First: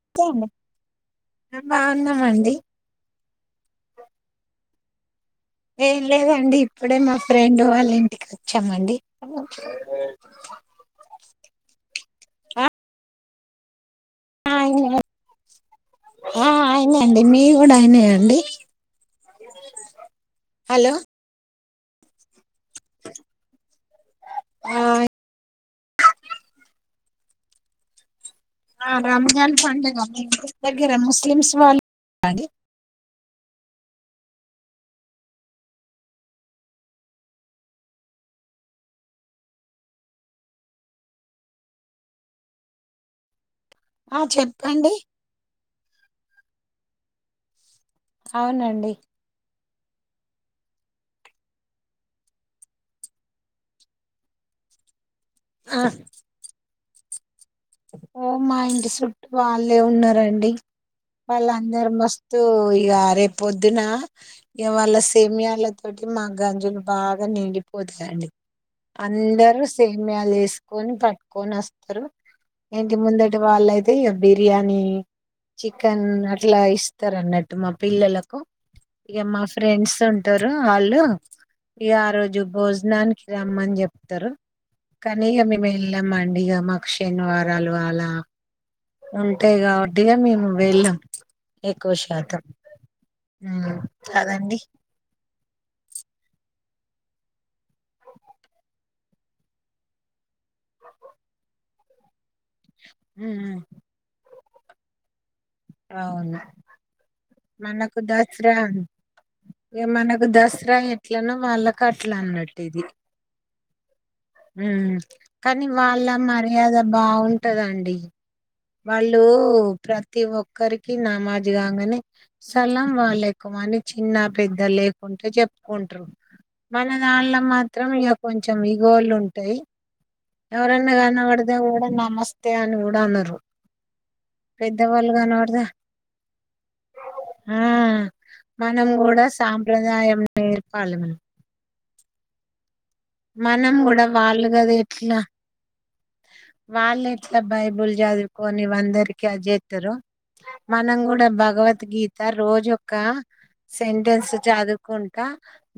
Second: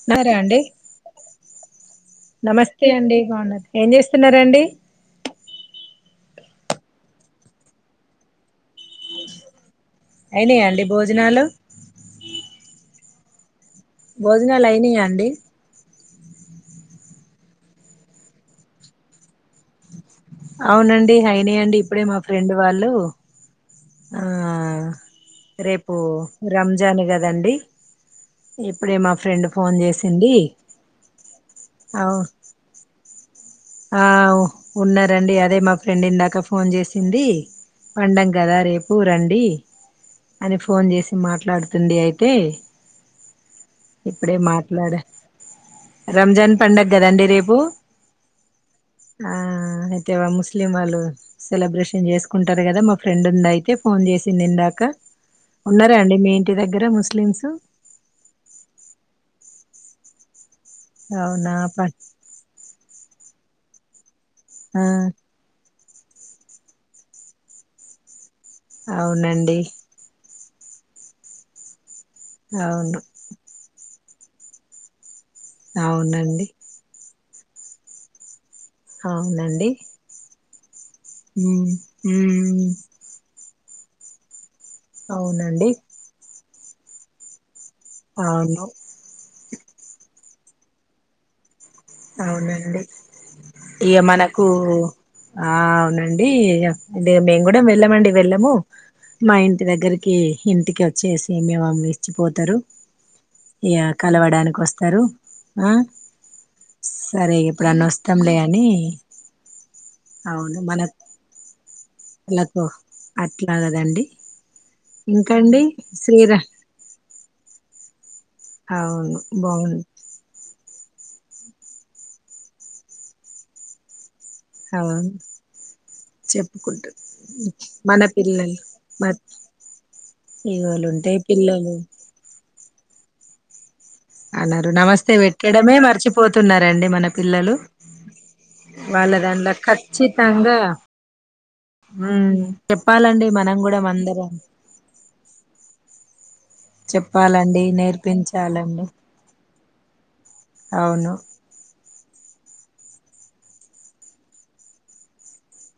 తిన్నరా అండి బాగున్నామండి నమస్తే అండి బాగున్నారు ఏం చేస్తున్నారండి ఏం లేదండి ఇప్పుడే మా ఫ్రెండ్ వాళ్ళ ఇంటికి వచ్చామండి అయినాయాండి భోజనాలు భోజనాలు అయినాయా అండి ఆ అయినండి మీవి కూడా అయినాయంండి అవునండి అయినాయి అండి ఇప్పుడే మా ఫ్రెండ్ వాళ్ళు ఆ రేపు రంజాన్ కదండి ఇప్పుడే మా ఫ్రెండ్ రంజాన్ ఫోన్ పండుగ మీ చేసింది ఇంటి దగ్గర ముస్లిమ్స్ వాళ్ళు అవు అండి ఆ ఉన్నారంండి అదే మా ఫ్రెండ్ ఇందాక ఫోన్ చేసింది పడగా కదా రేపు రండి అని ఫోన్ చేసి మాట్లాడుతుంది అయితే ఆ ఇప్పుడే చెప్పండి మాట్లాడా రంజాన్ పండగ కదండి రేపు అవునండి ఆ అయితే వా ముస్లిం వాళ్ళు సెలబ్రేషన్ చేసుకుంటారు కదా మా ఫ్రెండ్ ఉంది అయితే ఫోన్ చేసింది ఇందాక ఆ ఉన్నారా అండి మీ ఇంటి దగ్గర ముస్లిమ్స్ ఓ మా ఇంటి చుట్టూ వాళ్ళే ఉన్నారండి అవునా ప వాళ్ళందరూ మస్తు ఇగ రేపుొద్దున ఆ ఇవాళ సమయాల తోటి మా గంజులు బాగా నిండిపోతాయండి అవునండి అందరుూ సేమ్యాలు వేసుకొని పట్టుకొని వస్తారు ఇంటి అవును ముందటి వాళ్ళయితే ఇక బిర్యానీ చికెన్ అవునండి అట్లా ఇస్తారున్నట్టు టు మా పిల్లలకు ఇక మా అవునండి ఫ్రెండ్స్ ఉంటు వాళ్లు ఉమ్ ఇగ ఆ రోజు ఉమ్ భోజనానికి రమ్మని చెప్తారు కనీ ఇగ మేము అవునండి వెళ్ళాము అండి ఇగ మాకు శనివారాలు వాాలా అవును ఉంటాయి కాబట్టిగా ఇగ మేము వెళ్ళాం ఎక్కువ శాతం. అవునండి హ్మ్ ఇగ మనకు కదండి ఆ అవునండి ఇగ ఇది మేము కూడా వెళ్ళమండి వెళ్ళము మా ఇంటి దగ్గరికి ఇంటికి వచ్చేసి మేము ఇచ్చిపోత తారు హ్మ్ ఇగ కలవడానికి వస్తారు ఆ అవును సరే ఎప్పుడన్నా మనకు వస్తాంలే దసరా అని ఇగ మనకు అవును దసరా ఎట్లనో వాళ్ళకు అట్లా అన్నట్టటు మనలకు ఇది అట్లా కదండి ఉ ఇంకండి కాని వాళ్ళ శ్రీరా మర్యాద బావు ఉంటదండి అవును వాళ్ళు బాగుంది ప్రతి ఒక్కరికి కి నమాజ్ కాంగనే సలాం వాలేకుం అని చిన్న పెద్ద అవును లేకుంటే చెప్పుకుంటురూ మన చెప్పుకుంటు దానిలో మాత్రం మన ఇగ కొంచెం పిల్లలు ఇగోళ్ళు మ ఉంటాయి ఇగోలు ఎవరన్నా ఉంటాయి కనపడితే పిల్లలు కూడా నమస్తే అని కూడా అనరు అన్నారు పెద్దవాళ్ళు నమస్తే కనబడితే పెట్టడమే మర్చిపోతున్నారంండి మన పిల్లలు ఆ మనం కూడా వాళ్ళదాంల సాంప్రదాయం కచ్చితాంగా నేర్పాలి మనం. ఉ చెప్పాలండి మనం కూడా అందరం వాళ్ళు కదా ఎట్లా వాళ్ళు ఎట్లా బైబుల్ చదువుకోని నేర్పించాలండి అందరికి అజే టారో మనం అవును కూడా భగవద్గీత రోజొక్క సెంటెన్స్ చదువుకుంటా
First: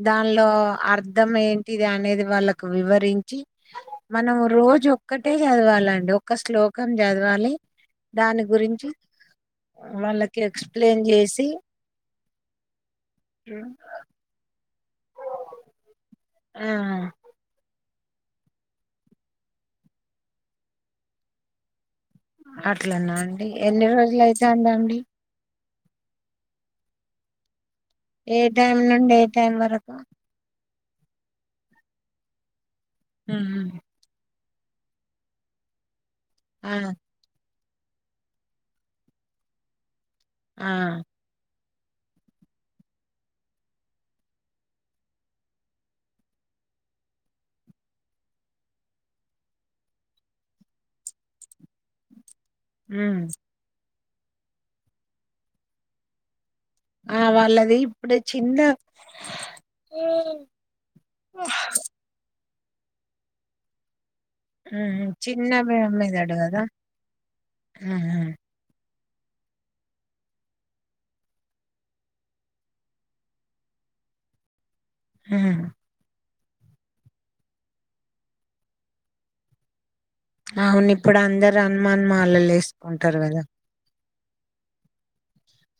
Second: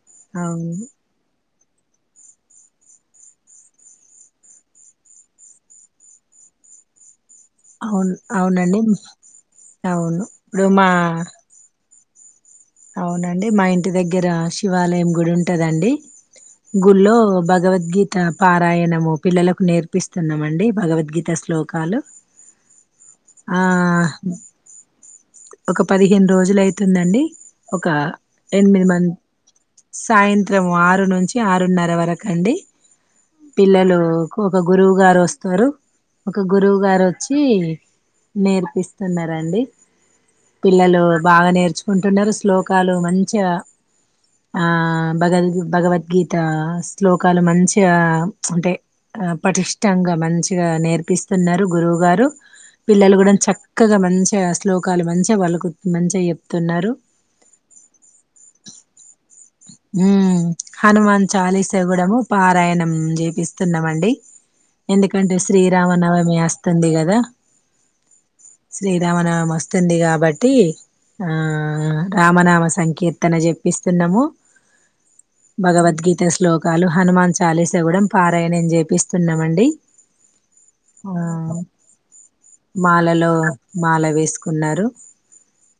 దానిలో అవును అర్ధం ఏంటిది అనేది వాళ్ళకు వివరించి మనం రోజు ఒక్కటే చదవాలండి ఒక్క శ్లోకం చదివ అవును దాని అవునండి గురించి అవును వాళ్ళకి ఇప్పుడు మా ఎక్స్ప్లెయిన్ చేసి అవునండి మా ఇంటి దగ్గర శివాలయం గుడి ఉంటదండి ఆ గుల్లో భగవద్గీత పారాయణము పిల్లలకు నేర్పిస్తున్నామండి భగవద్గీత శ్లోకాలు అట్లన్నా అండి ఆ ఎన్ని రోజులు అయితంది అండి ఒక పదిహేను రోజులు అవుతుందండి ఒక ఏ టైం ఎనిమిది మంది నుండి ఏ టైం వరకు సాయంత్రం ఆరు ఆరు నుంచి ఆరున్నర వరకు అండి ఉమ్. పిల్లలు ఒక గురువు గారు వస్తారు ఒక ఆ గురువు గారు వచ్చి నేర్పిస్తున్నరండి ఆ పిల్లలు బాగా నేర్చుకుంటున్నారు శ్లోకాలు మంచిగా ఆ భగద్ భగవద్గీత శ్లోకాలు మంచిగా ఉంటాయి పటిష్టంగా మంచిగా నేర్పిస్తున్నారు గురువు గారు పిల్లలు ఉమ్ కూడా చక్కగా మంచిగా ఆ శ్లోకాలు మంచిగా పలుకు మంచిగా చెప్తున్నారు ఆ వాళ్ళది ఇప్పుడే చిన్న ఉ హనుమాన్ చాలీస గూడ పారాయణం చేపిస్తున్నామండి ఉహు ఎందుకంటే చిన్న మె శ్రీరామ మెదడు నవమి కదా వస్తుంది కదా ఉహు శ్రీరామ నవమి వస్తుంది కాబట్టి ఆ రామనామ సంకీర్తన చెప్పిస్తున్నాము ఉహు భగవద్గీత శ్లోకాలు హనుమాన్ చాలీస కూడా పారాయణం చేపిస్తున్నామండి అవును ఆ ఇప్పుడు అందరు హనుమాన్ మాలలు వేసుకుంటారు మాలలో కదా మాల వేసి ఏసుకున్నారు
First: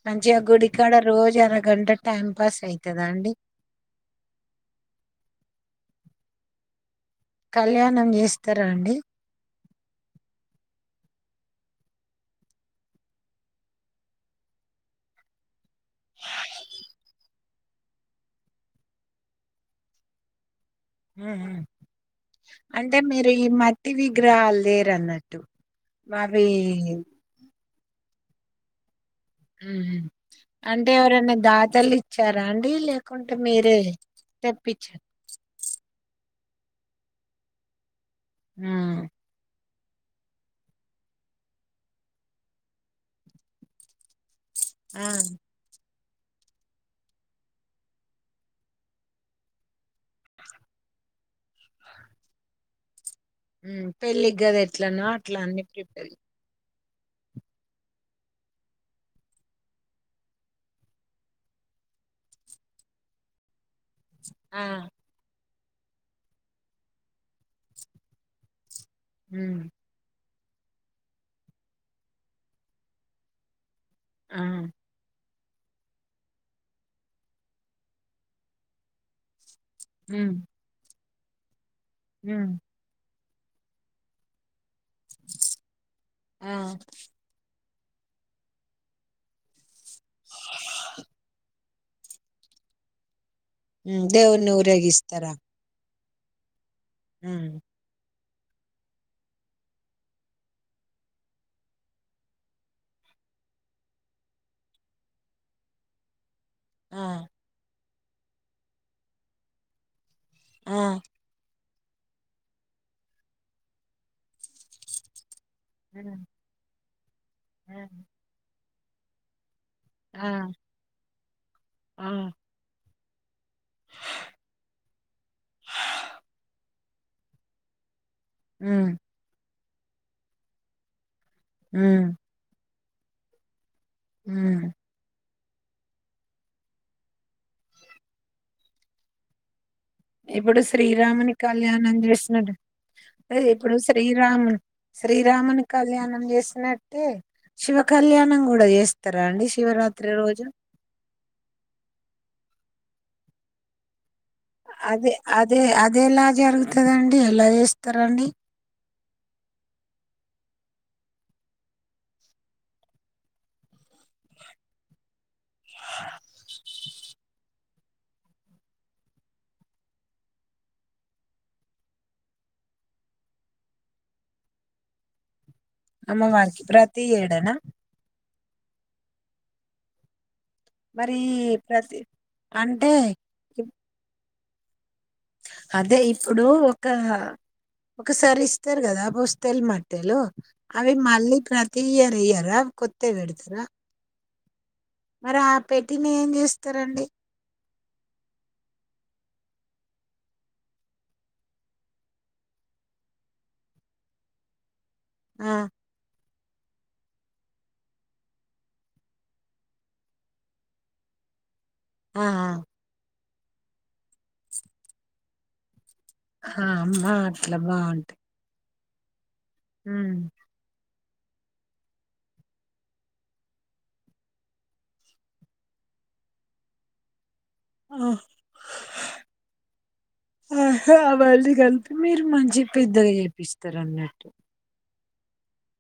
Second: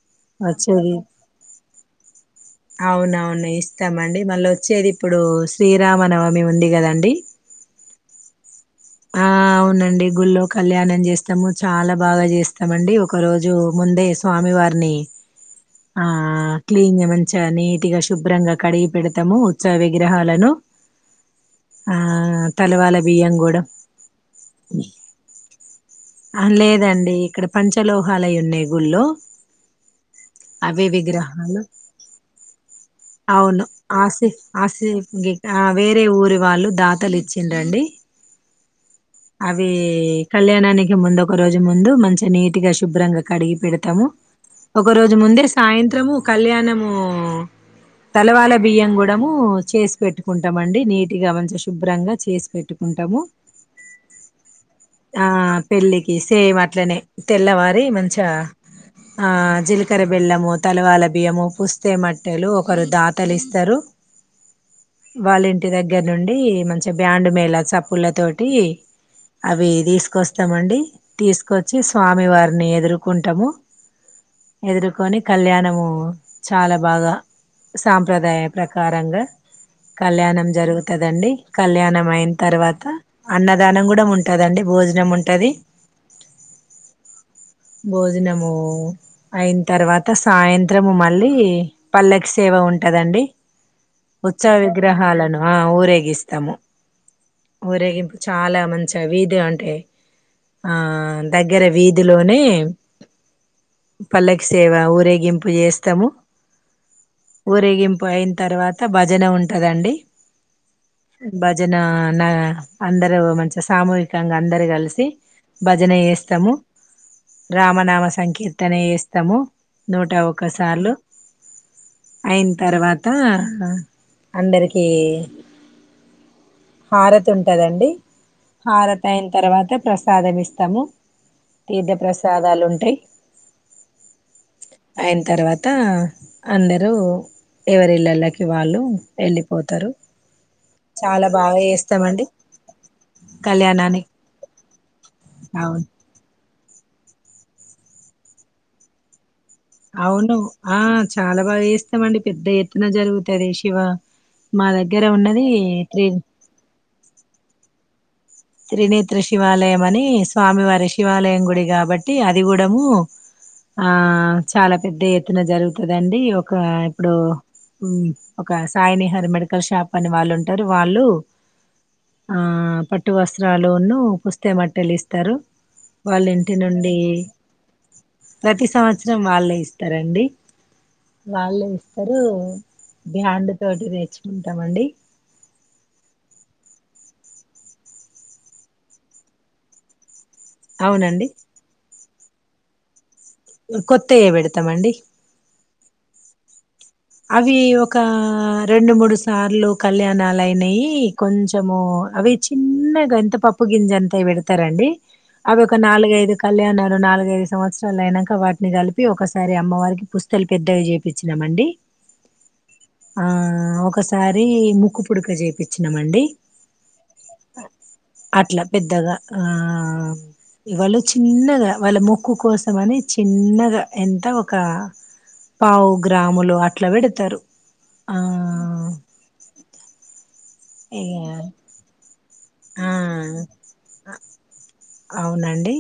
మంచిగా గుడికాడ రోజు అరగంట టైం పాస్ అవుతుందా అండి ఏస్తాం అండి మళ్ళ వచ్చేది ఇప్పుడు శ్రీరామ నవమి ఉంది కదండి కళ్యాణం చేస్తారా అండి ఆ అవునండి గుళ్ళో కళ్యాణం చేస్త ఇష్టము చాలా బాగా చేస్తామండి ఒక రోజు ముందే స్వామి వారిని ఆ క్లీన్ మంచి నీట్ గా శుభ్రంగా కడిగి పెడతాము ఉత్సవ విగ్రహాలను ఆ తలవాల అంటే మీరు బియ్యం ఈ కూడా మట్టి విగ్రహాలు లేేరన్నట్టు ఆ లేదండి ఇక్కడ పంచలోహాలు అయ్యి ఉన్నాయి గుళ్ళో అవే అంటే ఎవరనా విగ్రహాలు దాతలు ఇచ్చారా అండి లేక అవును ఆసె ఆసె వేరేఊ ఊరి వాళ్ళు దాతలి ఇచ్చిండండి హ్మ్మ్ అవి కళ్యాణానికి ముందు ఒక రోజు ముందు మంచి నీటు గా శుభ్రంగా కడిగి పెడతాము ఒక ఆ రోజు ముందే సాయంత్రము కళ్యాణము తలవాల బియ్యం కూడాము చేసి పెట్టుకుంటామ అండి నీట్గా మంచిగా శుభ్రంగా చేసి పెట్టుకుంటాము పెళ్ళి కదా ఎట్లన ఆ అట్లా అన్ని ప్రిపర్ పెళ్ళికి సేమ్ అట్లనే తెల్లవారి మంచి ఆ జీలకర బెల్లము తలవాల బియము పుస్తే మట్ లు ఒకరు దాతలు ఇస్తారు ఆ వాళ్ళ ఇంటి దగ్గర నుండి మంచి బ్యాండ్ మేల చప్పుల తోటి ఉమ్ అవి తీసుకొస్తా స్తాండి తీసుకొచ్చి స్వామి వారిని ఎదుర్కుంటాము ఆ ఎదుర్కొని కళ్యాణము చాలా బాగా సాంప్రదాయ ప్రకారంగా ఉమ్ కళ్యాణం జరుగుతుదండి కళ్యాణం అయిన ఉమ్ తర్వాత అన్నదానం కూడా ఉంటదండి భోజనం ఉంటది ఆ భోజనము అయిన తర్వాత సాయంత్రము మళ్ళీ పల్లెకి సేవ ఉంటదండి హ్మ్ దేవుణ్ణి ఉత్సవ ఊరేగిస్తారా? విగ్రహాలను ఆ ఊరేగిస్త స్తాము హ్మ్. ఊరేగింపు చాలా మంచిగా వీధి అంటే ఆ దగ్గర వీధిలోనే పల్లకి సేవ ఊరేగింపు చేస్తాము ఆ! ఊరేగింపు అయిన తర్వాత భజన ఉంటదండి ఆ! భ జన నా అందరు మంచిగ సామూహికంగా అందరు కలిసి భజన హ్మ్. చేస్తము హ్మ్. రామనామ సంకీర్తన చేస్తాము నూట ఆ! ఒక్క సార్లు ఆ! అయిన తర్వాత అందరికి హారతి ఉంటదండి హ్మ్. హారత అయిన తర్వాత ప్రసాదం ఇస్తాము తీర్థ హ్మ్. ప్రసాదాలు ఉంటాయి హ్మ్. అయిన తర్వాత అందరూ ఎవరిళ్లళకి వాళ్ళు వెళ్ళిపోతారు ఇప్పుడు చాలా శ్రీరాముని బాగా కళ్యాణం చేస్తామండి చేసినట్టు అంటే ఇప్పుడు కళ్యాణాన్ని శ్రీరామున్ శ్రీరామున్ అవును కళ్యాణం చేస్త నట్టే శివ కళ్యాణం కూడా చేస్తారా అండి శివరాత్రి అవును రోజు? ఆ చాలా బాగా చేస్తామండి పెద్ద ఎత్తున జరుగుతది శివ మా దగ్గర ఉన్నది త్రీ కదండి ఎలా చేస్తారండి త్రినేత్ర శివాలయం అని స్వామివారి శివాలయం గుడి కాబట్టి అది కుడము ఆ చాలా పెద్ద ఎత్తున జరుగుతదండి ఒక ఇప్పుడు ఒక సాయినిహర్ మెడికల్ షాప్ అని వాళ్ళు ఉంటారు వాళ్ళు ఆ పట్టు వస్త్రాలున్ను పుస్తే మట్టలు ఇస్తారు వాళ్ళ ఇంటి అమ్మవారికి? నుండి ప్రతి ఏడానా? ప్రతి సంవత్సరం వాళ్ళే ఇస్తారండి మరి వాళ్ళు ప్రతి ఇస్తారు అంటే ఇప్ బ్యాండుతోటి తెచుకుంటామండి అదే ఇప్పుడు ఒక ఒకసారి ఇస్తరు కదా పుస్తెలు మట్టెలు అవి అవునండి మళ్ళీ ప్రతి ఇయర్ ఇయ్యరా కొ కొత్తయ పెడతామండి పెట్టినయ్ ఏం చేస్త అవి ఒక రెండు మూడు సార్లు కళ్యాణాలు అయినాయి కొంచెము అవి చిన్నగఎంత పప్పు గింజ అంతవి పెడతారండి ఆ అవి ఒక నాలుగ ఐదు కళ్యాణలు నాలుగైదు సంవత్సరాలు అయినాక వాటిని కలిపి ఒకసారి అమ్మవారికి పుస్తలు పెద్దవి చేపిచినామండి ఆ ఆ ఆ ఒకసారి ముక్కు పుడక చేపిచ్ నమండి ఆ అమ్మా అట్లా బాగుంటాయి అట్లా పెద్దగా ఆ హ్మ్ ఎవలు చిన్నగ వాళ్ళ మొక్కు కోసం అని చిన్నగా ఎంత ఒక పావు గ్రాములు అట్ల పెడతారు ఆ ఆహా ఇగ వాళ్ళు కలిపి మీరు మంచిగా ఆ పెద్దగా చేపిస్తారు అన్నట్టు అవునండి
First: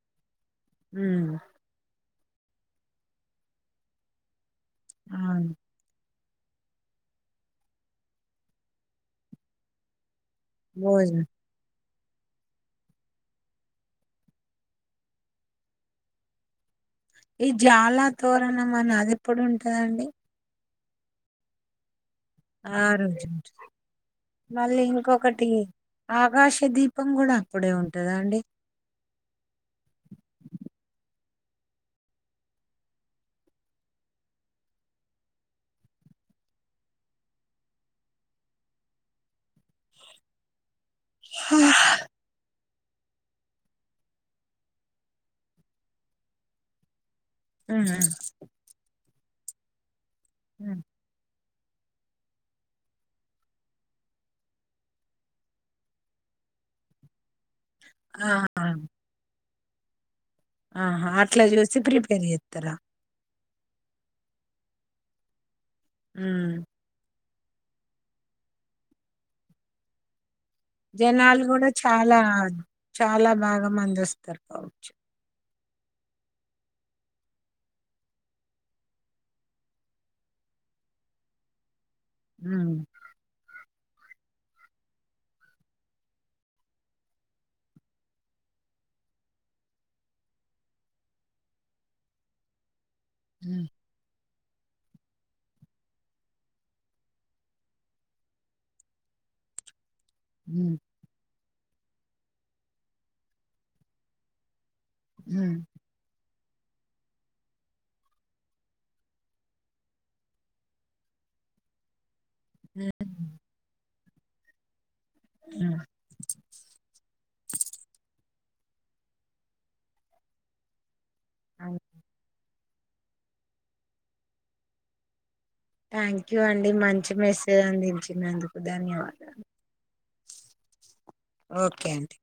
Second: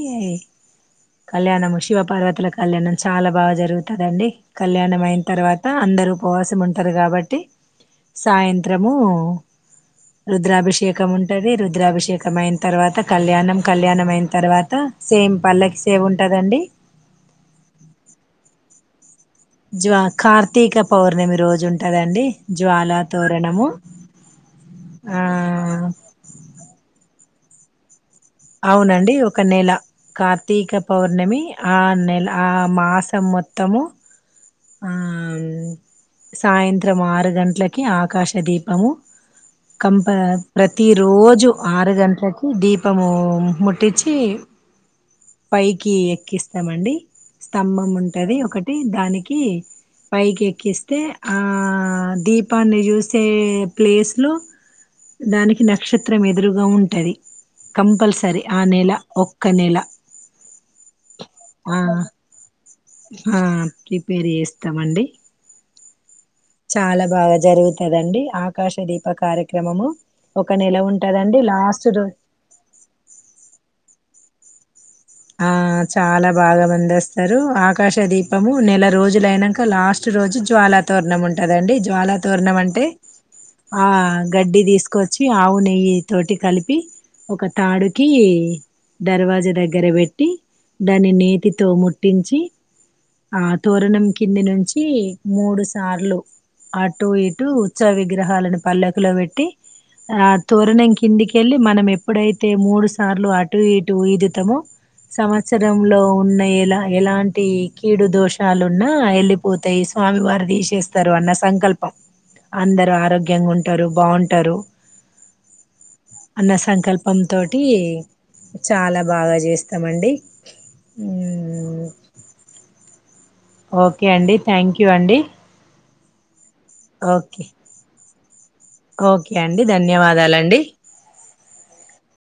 హ్మ్ కళ్యాణము శి శివపార్వతల కళ్యాణం చాలా బాగా జరుగుతదిండి కళ్యాణం అయిన అవును తర్వాత అందరుూ ఉపవాసం ఉంటారు కాబట్టి సాయంత్రము రుద్రాభిషేకం భోజనం ఉంటుంది రుద్రాభిషే శేకం అయిన్ తర్వాత కళ్యాణం కళ్యాణం అయిన తర్వాత సేమ్ పల్లకి ఏముంటాదండి ఈ జాలా తోరణం అని అదేప్పుడు ఉంటదండి తీక పౌర్ణమి రోజు ఉంటుందండి ఆ జ్వాలా రోజు ఉంటది తోరణము మళ్ళీ ఆ ఇంకొకటి ఆకాశ దీపం కూడా అప్పుడే ఉంటదా అండి అవునండి ఒక నెల కార్తీక పౌర్ణమి ఆ నెల ఆ మాసం మొత్తము, ఆ సాయంత్రం ఆరు గంట్లకి ఆకాశ దీపము కంప, ప్రతి రోజు ఆరు గంట్లకి దీప్ పము ముట్టిచి, పైకి ఎక్కిస్తామండి స్తంభం హ్మ్ ఉంటది ఒకటి దానికి పైకి హ్మ్ ఎక్కిస్తే ఆ దీపాన్ని చూసే ప్లేసులో దానికి నక్షత్రం ఎదురుగా ఉంటది కంపల్సరి ఆ నెల ఒక్క నెల ఆహా అట్లా ఆ చూసి ప్రిపేర్ చేత్తరా ఆ ప్రిపేర్ చేస్తామండి హ్మ్. చాలా బాగా జరుగుతదండి ఆకాశ దీప కార్యక్రమము ఒక నెల ఉంటదండి జనాలు కూడా లాస్ట్ రోజు చాలా చాలా బాగా మందోస్తరు కావచ్చు ఆ చాలా బాగా మందోస్తారు ఆకాశ దీపము నెల రోజులు అయినంక లాస్ట్ రోజు జ్వాలా తోరణం ఉంటదండి, జ్వాలా తోర్ణం హ్మ్. అంటే ఆ గడ్డి తీసుకొచ్చి ఆవు నెయ్యి తోటి కలిపి ఒక తాడుకి దర్వాజా దగ్గర పెట్ ట్టి, దాని నేతితో ముట్టించి ఆ హ్మ్. తోరణం కింది నుంచి మూడు సార్లు అటు ఇటు ఉత్స విగ్రహాలను పల్లకిలో పెట్టి ఆ హ్మ్. తోరణం కిందికి కెళ్ళి మనం ఎప్పుడైతే మూడు సార్లు అటు ఇటు ఈదుతమో హ్మ్. సంవత్సర లో ఉన్నాయి ఎలా ఎలాంటి కీడు దోషాలున్నా ఎళ్ళిపోతయి స్వామి వారు తీసేస్తారు అన్న స సంకల్పం అందరు ఆరోగ్యంగా ఉంటరు బాగుంటారు హ్మ్. అన్న సంకల్పం తోటి చాలా బాగా చేస్త తమండి, అవును. మ్మ్ ఓకే అండి, థ్యాంక్ యూ అండి. థ్యాంక్ యూ అండి మంచి ఓకే మెసేజ్ అందించినందుకు ఓకే ధన్యవాదాలు. అండి ధన్యవాదాలండి ఓకే అండి